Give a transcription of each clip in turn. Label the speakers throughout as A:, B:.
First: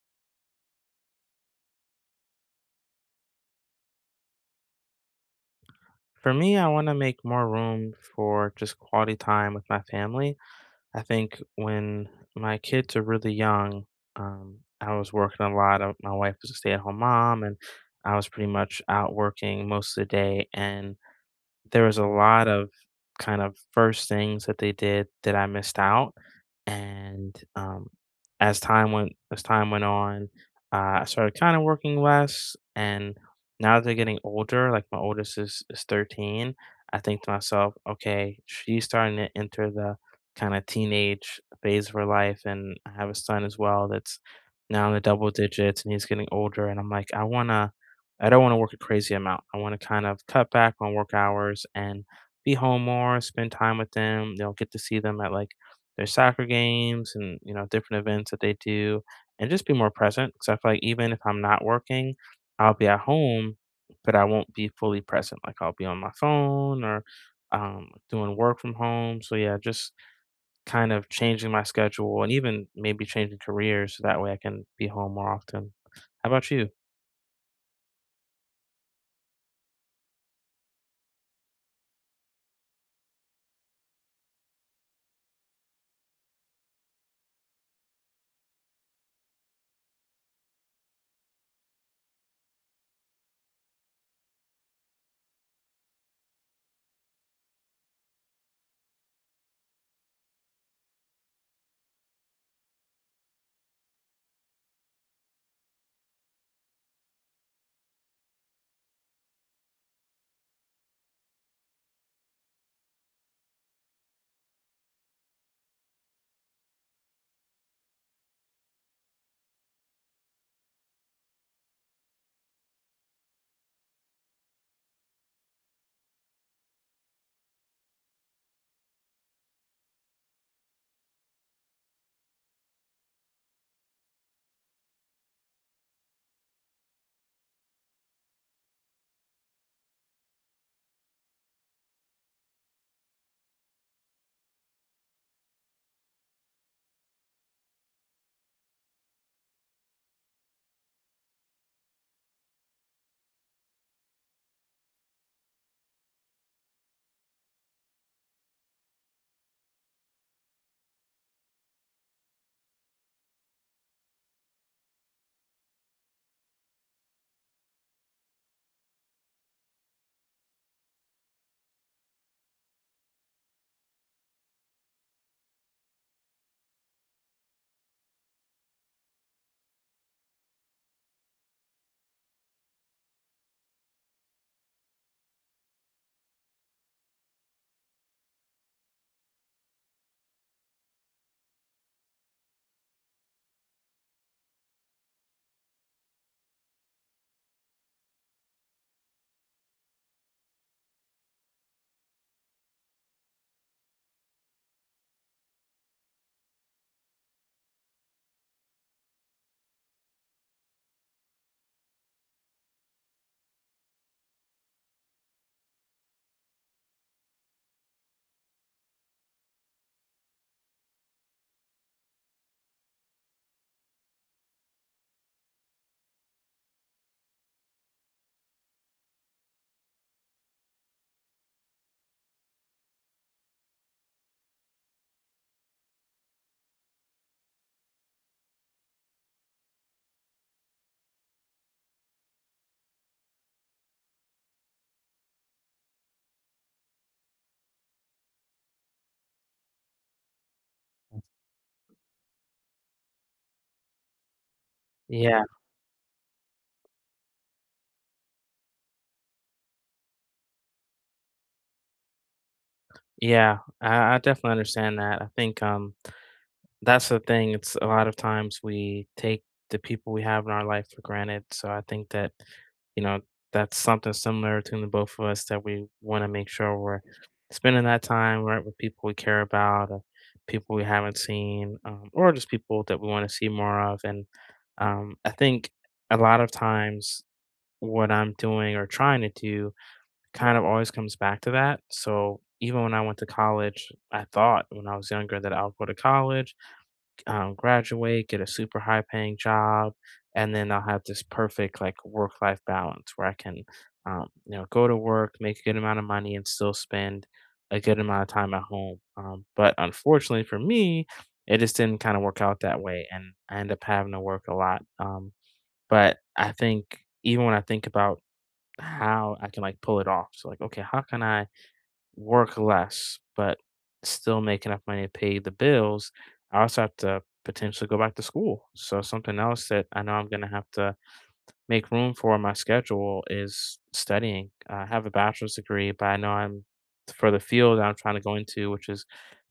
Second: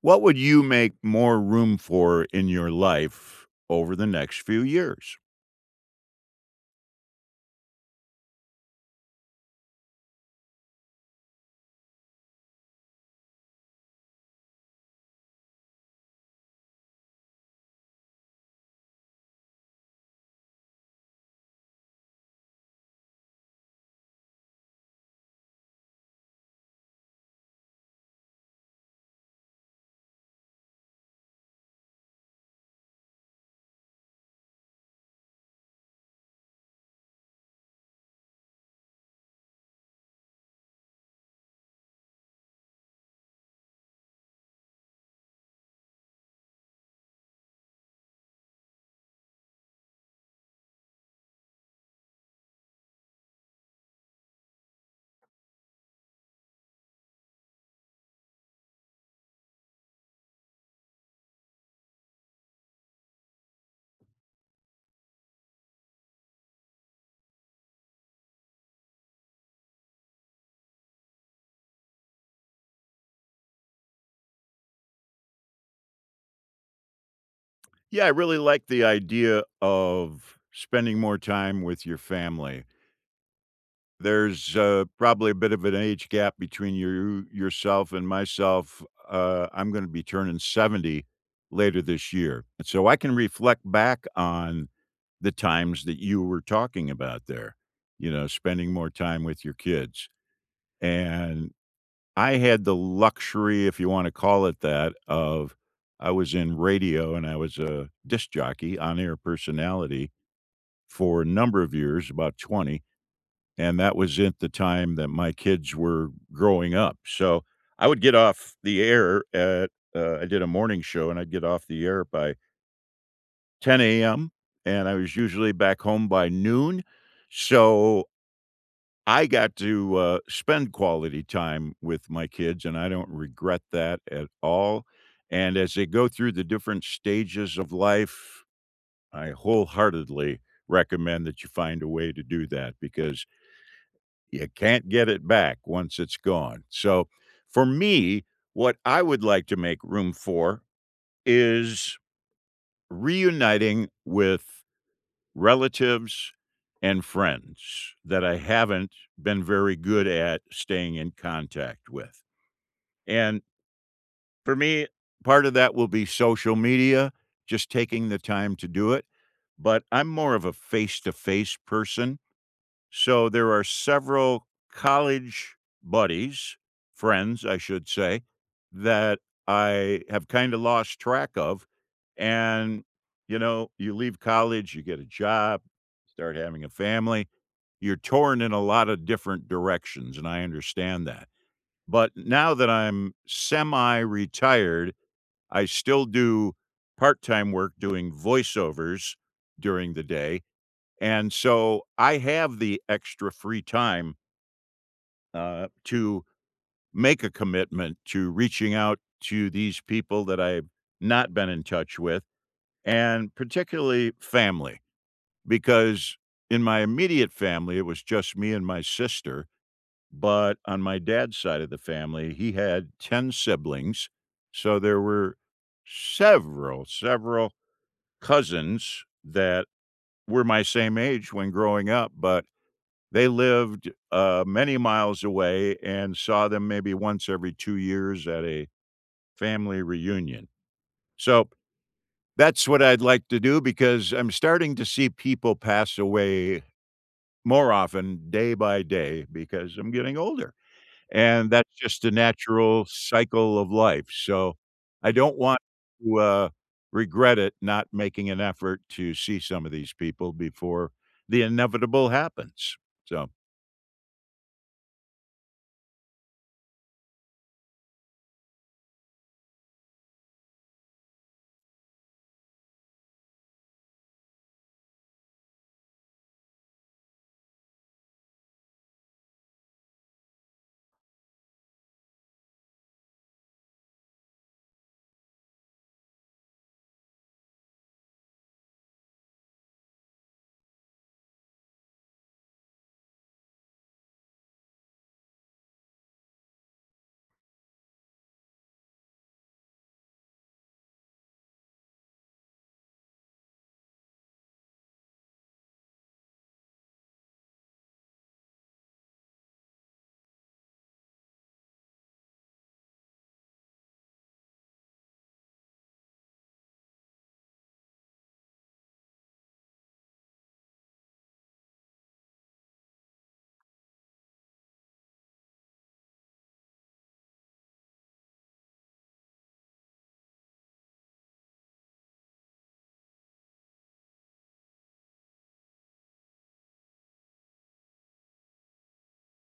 A: What would you make more room for in your life over the next few years?
B: For me, I want to make more room for just quality time with my family. I think when my kids are really young, I was working a lot. My wife was a stay-at-home mom, and I was pretty much out working most of the day. And there was a lot of kind of first things that they did that I missed out, and, as time went on, I started kinda working less, and now that they're getting older, like, my oldest is 13, I think to myself, "Okay, she's starting to enter the kinda teenage phase of her life," and I have a son as well that's now in the double digits, and he's getting older, and I'm like, I don't want to work a crazy amount. I want to kind of cut back on work hours and be home more, spend time with them. Get to see them at like their soccer games and different events that they do, and just be more present. Because I feel like even if I'm not working, I'll be at home, but I won't be fully present. Like I'll be on my phone or doing work from home. So yeah, just kind of changing my schedule and even maybe changing careers so that way I can be home more often. How about you?
A: Yeah, I really like the idea of spending more time with your family. There's, probably a bit of an age gap between you yourself and myself. I'm gonna be turning 70 later this year, and so I can reflect back on the times that you were talking about there, you know, spending more time with your kids, and I had the luxury, if you wanna call it that, of I was in radio and I was a disc jockey, on-air personality for a number of years, about 20, and that was at the time that my kids were growing up, so I would get off the air at I did a morning show, and I'd get off the air by 10 a.m., and I was usually back home by noon, so I got to, spend quality time with my kids, and I don't regret that at all, and as they go through the different stages of life, I wholeheartedly recommend that you find a way to do that because you can't get it back once it's gone. So, for me, what I would like to make room for is reuniting with relatives and friends that I haven't been very good at staying in contact with. And for me, part of that will be social media, just taking the time to do it. But I'm more of a face to face person. So there are several college buddies, friends, I should say, that I have kind of lost track of. And, you know, you leave college, you get a job, start having a family, you're torn in a lot of different directions. And I understand that. But now that I'm semi retired, I still do part time work doing voiceovers during the day, and so I have the extra free time to make a commitment to reaching out to these people that I've not been in touch with, and particularly family, because in my immediate family, it was just me and my sister. But on my dad's side of the family, he had 10 siblings. So there were several cousins that were my same age when growing up, but they lived, many miles away and saw them maybe once every 2 years at a family reunion. So, that's what I'd like to do because I'm starting to see people pass away more often day by day because I'm getting older, and that's just a natural cycle of life. So, I don't
B: Yeah.
A: want to, regret it not making an effort to see some of these people before the inevitable happens. So
B: Yeah, I definitely understand that. I think that's the thing. It's a lot of times we take the people we have in our life for granted. So I think that, you know, that's something similar to the both of us that we want to make sure we're spending that time right with people we care about, or people we haven't seen, or just people that we want to see more of. And I think a lot of times what I'm doing or trying to do kind of always comes back to that. So even when I went to college, I thought when I was younger that I'll go to college, graduate, get a super high paying job, and then I'll have this perfect like work life balance where I can, go to work, make a good amount of money, and still spend a good amount of time at home. But unfortunately for me, it just didn't kind of work out that way, and I end up having to work a lot. But I think even when I think about how I can like pull it off. So like, okay, how can I work less but still make enough money to pay the bills? I also have to potentially go back to school. So something else that I know I'm gonna have to make room for my schedule is studying. I have a bachelor's degree, but I know I'm for the field I'm trying to go into, which is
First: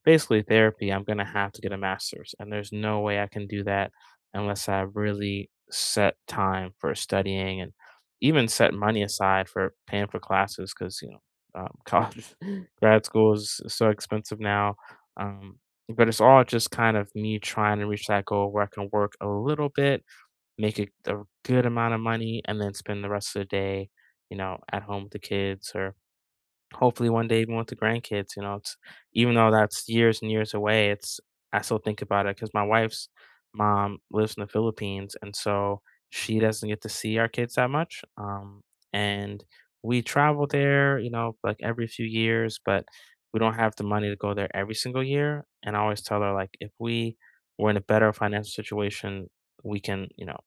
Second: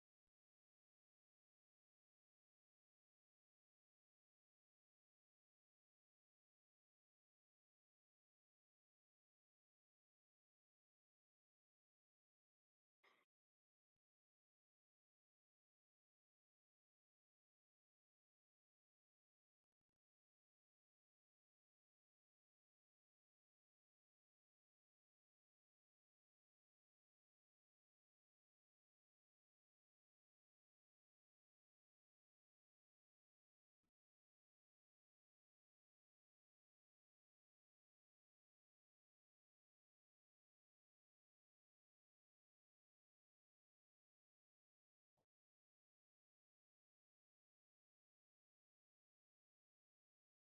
B: basically therapy, I'm going to have to get a master's. And there's no way I can do that unless I really set time for studying and even set money aside for paying for classes because, college, grad school is so expensive now. Um, but it's all just kind of me trying to reach that goal where I can work a little bit make a good amount of money, and then spend the rest of the day, at home with the kids or hopefully one day even with the grandkids, it's even though that's years and years away, it's I still think about it because my wife's mom lives in the Philippines, and so she doesn't get to see our kids that much, and we travel there, like, every few years, but we don't have the money to go there every single year, and I always tell her, like, "If we were in a better financial situation, we can,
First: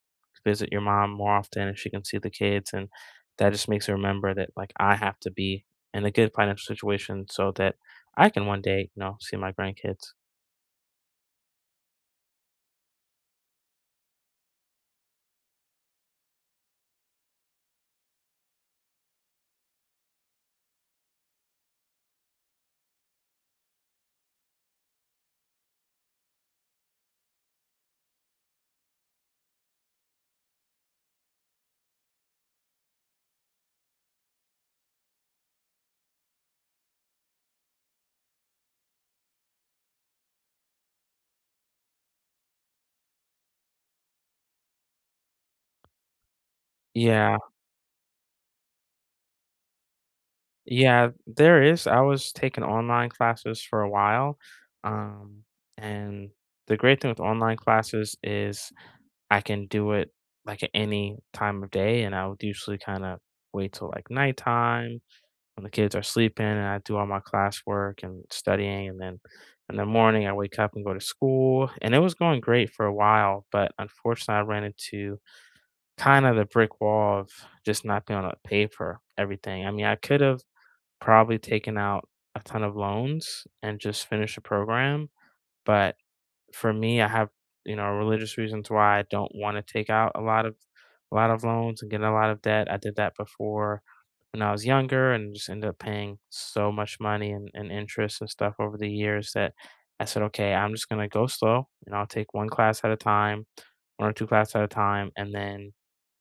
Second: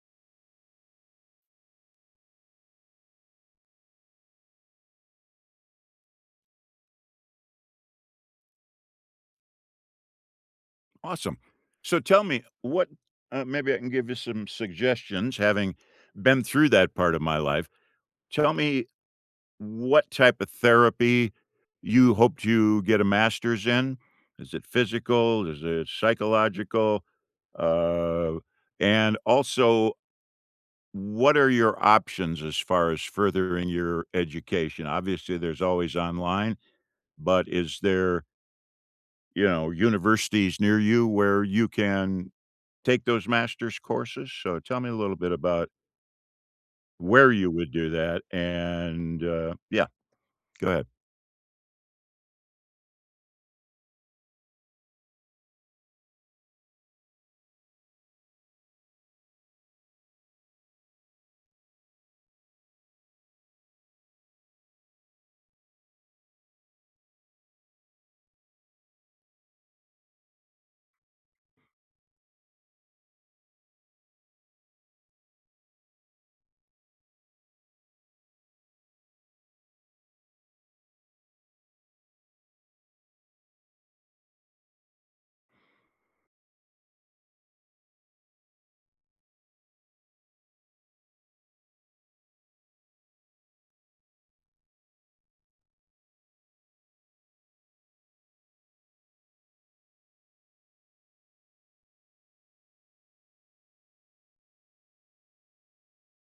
B: visit your mom more often, and she can see the kids," and that just makes her remember that, like, I have to be in a good financial situation so that I can one day, see my grandkids.
A: awesome. So tell me what maybe I can give you some suggestions having been through that part of my life. Tell me what type of therapy you hope to get a master's in. Is it physical? Is it psychological? Uh, and also, what are your options as far as furthering your education? Obviously, there's always online, but is there, you know, universities near you where you can take those master's courses? So tell me a little bit about where
B: Yeah.
A: you would do that and, yeah, go ahead.
B: Yeah, there is. I was taking online classes for a while. Um, and the great thing with online classes is I can do it like at any time of day. And I would usually kind of wait till like nighttime when the kids are sleeping and I do all my classwork and studying. And then in the morning, I wake up and go to school. And it was going great for a while. But unfortunately, I ran into kind of the brick wall of just not being able to pay for everything. I mean, I could have probably taken out a ton of loans and just finished the program, but for me, I have, religious reasons why I don't wanna take out a lot of loans and get in a lot of debt. I did that before when I was younger and just ended up paying so much money and interest and stuff over the years that I said, okay, I'm just gonna go slow and I'll take one class at a time, one or two class at a time, and then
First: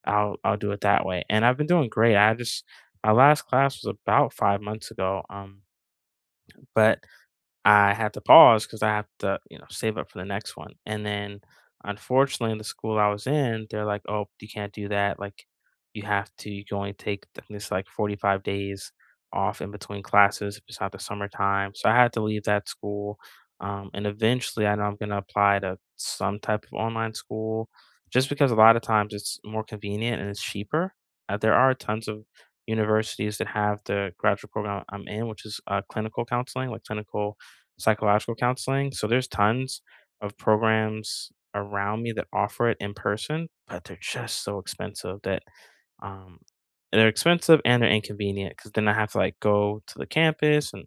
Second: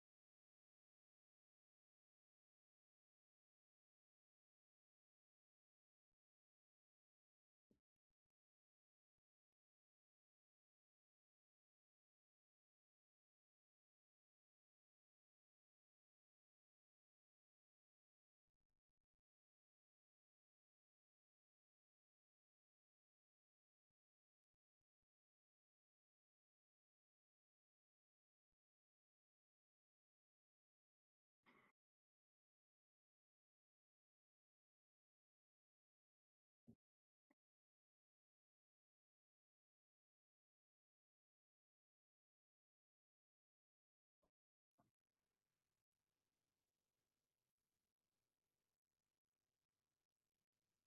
B: I'll do it that way, and I've been doing great. I just my last class was about 5 months ago, but I had to pause because I have to, save up for the next one. And then, unfortunately, the school I was in, they're like, "Oh, you can't do that. Like, you have to. You can only take I think it's like 45 days off in between classes if it's not the summertime." So I had to leave that school. And eventually, I know I'm going to apply to some type of online school, just because a lot of times it's more convenient and it's cheaper. There are tons of universities that have the graduate program I'm in, which is clinical counseling, like clinical psychological counseling. So there's tons of programs around me that offer it in person, but they're just so expensive that um they're expensive and they're inconvenient because then I have to like go to the campus and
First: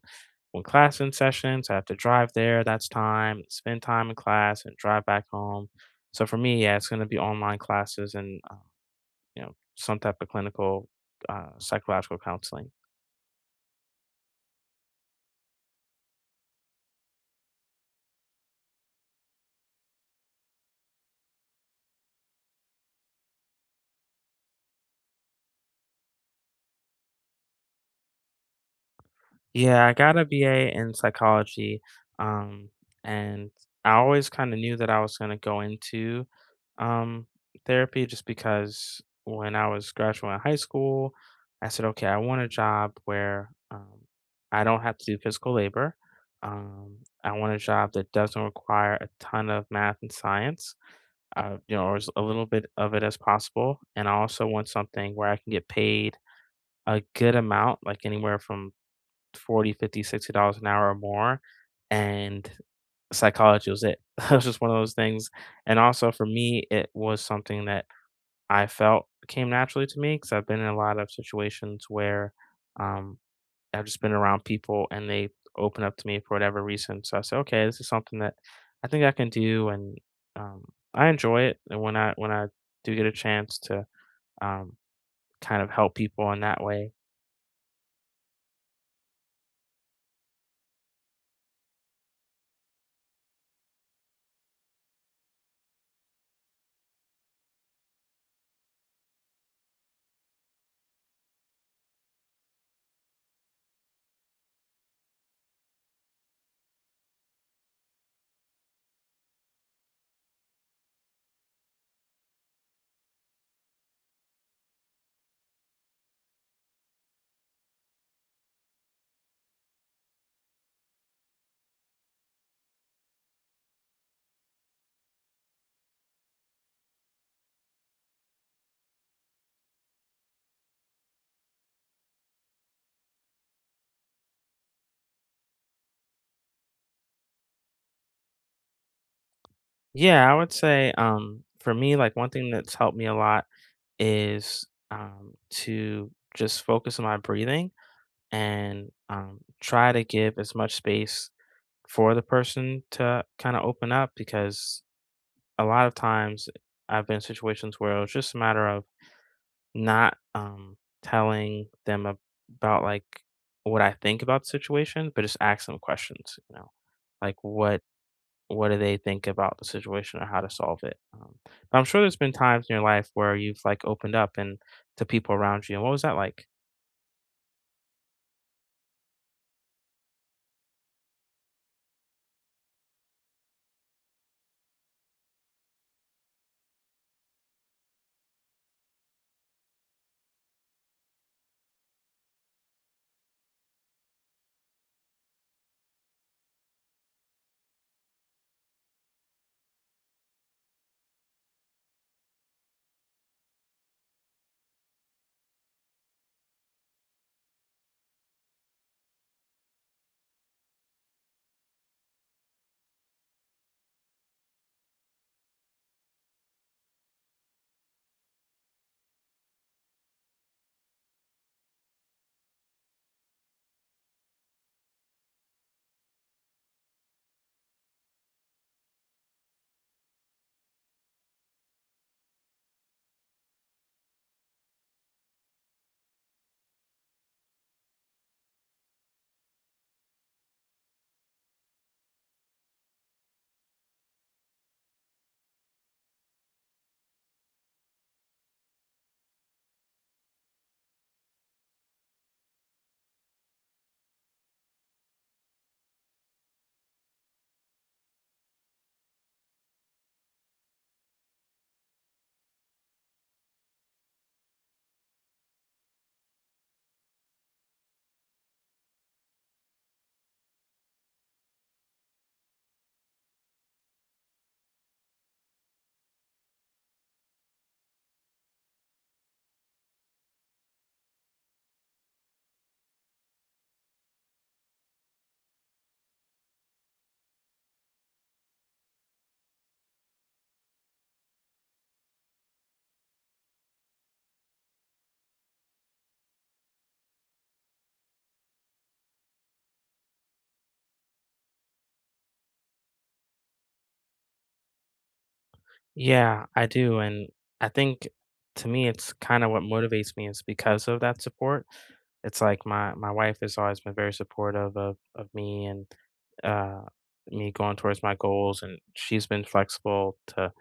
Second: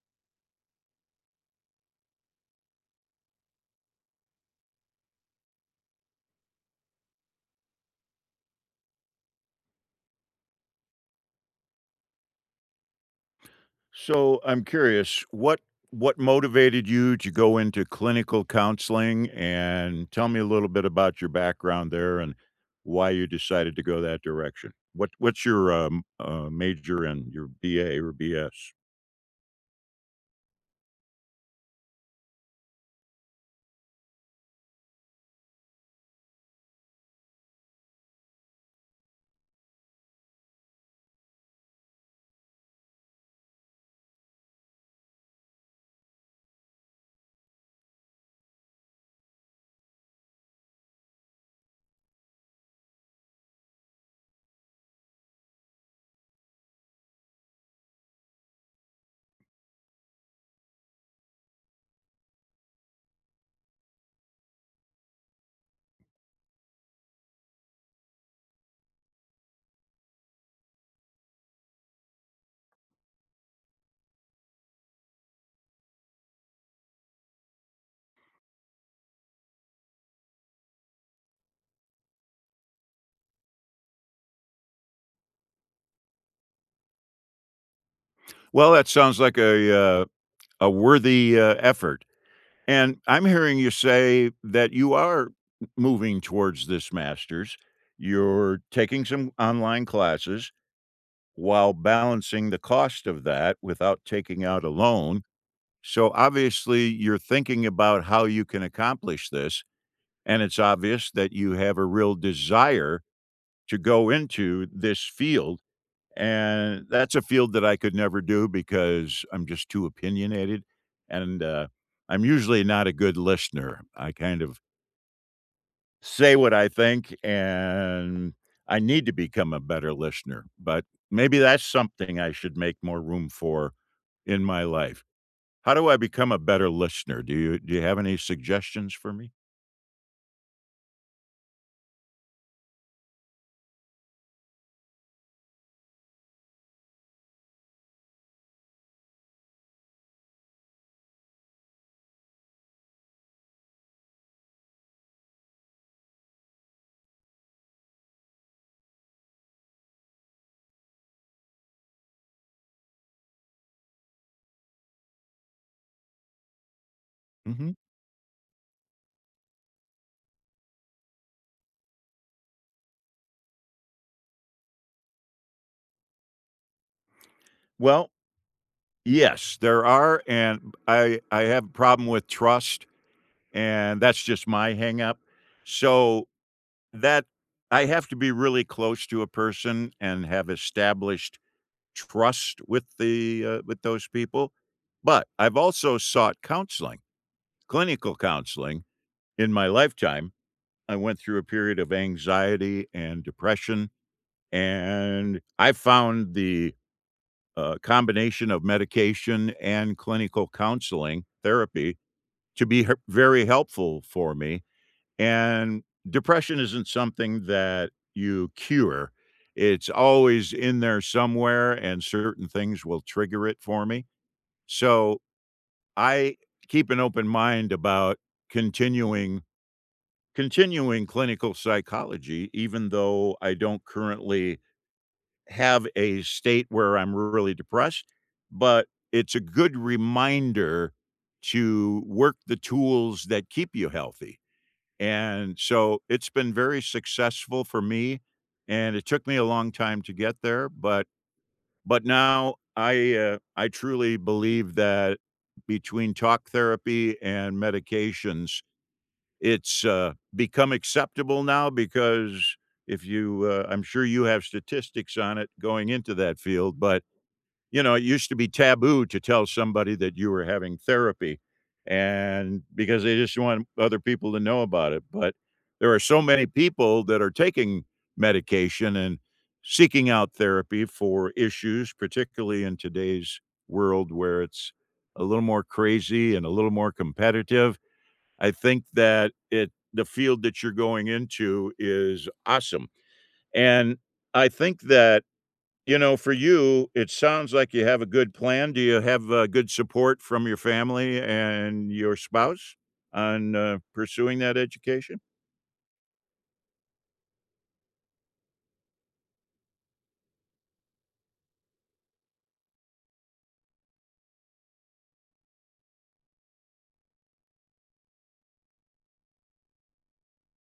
B: when class in sessions, I have to drive there. That's time, spend time in class, and drive back home. So for me, yeah, it's going to be online classes and some type of clinical psychological counseling.
A: So I'm curious, what motivated you to go into clinical counseling? And tell me a little bit about your background there and why you decided to go that direction. What's your, major in? Your BA or BS?
B: Yeah, I got a BA in psychology, um, and I always kind of knew that I was going to go into um, therapy just because when I was graduating high school, I said, okay, I want a job where I don't have to do physical labor. Um, I want a job that doesn't require a ton of math and science, or as a little bit of it as possible. And I also want something where I can get paid a good amount, like anywhere from 40 50, $60 an hour or more and psychology was it. It was just one of those things and also for me it was something that I felt came naturally to me because I've been in a lot of situations where um, I've just been around people and they open up to me for whatever reason so I said, okay, this is something that I think I can do and um, I enjoy it and when I do get a chance to um, kind of help people in that way.
A: Well, that sounds like a worthy, effort. And I'm hearing you say that you are moving towards this master's. You're taking some online classes while balancing the cost of that without taking out a loan. So obviously, you're thinking about how you can accomplish this. And it's obvious that you have a real desire to go into this field, and that's a field that I could never do because I'm just too opinionated, and, I'm usually not a good listener. I kind of say what I think, and I need to become a better listener, but maybe that's something I should make more room for in my life. How do I become a better listener? Do you have any suggestions for me?
B: Yeah, I would say for me, like one thing that's helped me a lot is, to just focus on my breathing and, try to give as much space for the person to kinda open up because a lot of times I've been in situations where it's just a matter of not, telling them ab about, like, what I think about the situation, but just ask them questions, you know? Like,
A: Mhm.
B: What do they think about the situation or how to solve it? But I'm sure there's been times in your life where you've like opened up and to people around you. And what was that like?
A: Well, yes, there are, and I have a problem with trust, and that's just my hang up. So that I have to be really close to a person and have established trust with with those people, but I've also sought counseling, clinical counseling in my lifetime. I went through a period of anxiety and depression, and I found the, combination of medication and clinical counseling therapy to be her very helpful for me, and depression isn't something that you cure. It's always in there somewhere, and certain things will trigger it for me. So I keep an open mind about continuing continuing clinical psychology, even though I don't currently have a state where I'm really depressed. But it's a good reminder to work the tools that keep you healthy. And so it's been very successful for me, and it took me a long time to get there, but now I truly believe that between talk therapy and medications, it's, become acceptable now because if I'm sure you have statistics on it going into that field, but you know, it used to be taboo to tell somebody that you were having therapy and because they just want other people to know about it. But there are so many people that are taking medication and seeking out therapy for issues, particularly in today's world where it's a little more crazy and a little more competitive. I think that it the field that you're going into is awesome. And I think that you know, for you, it sounds like you have a good plan. Do you have, good support from your family and your spouse on, pursuing that education?
B: Yeah, I do. And I think to me, it's kind of what motivates me is because of that support. It's like my wife has always been very supportive of me and uh, me going towards my goals. And she's been flexible to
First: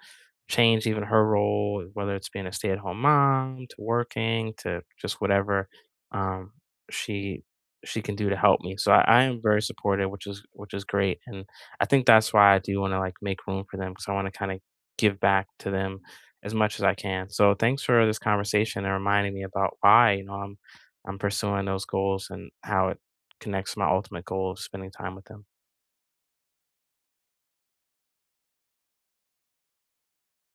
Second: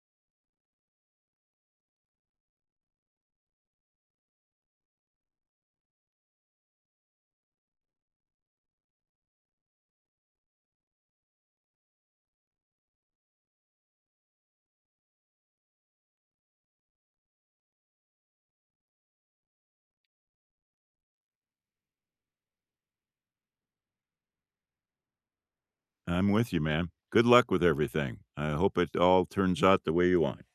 B: change even her role, whether it's being a stay-at-home mom to working to just whatever um, she she can do to help me. So I am very supportive, which is great, and I think that's why I do want to like make room for them because I want to kind of give back to them as much as I can. So thanks for this conversation and reminding me about why I'm pursuing those goals and how it connects to my ultimate goal of spending time with them.
A: I'm with you, man. Good luck with everything. I hope it all turns out the way you want.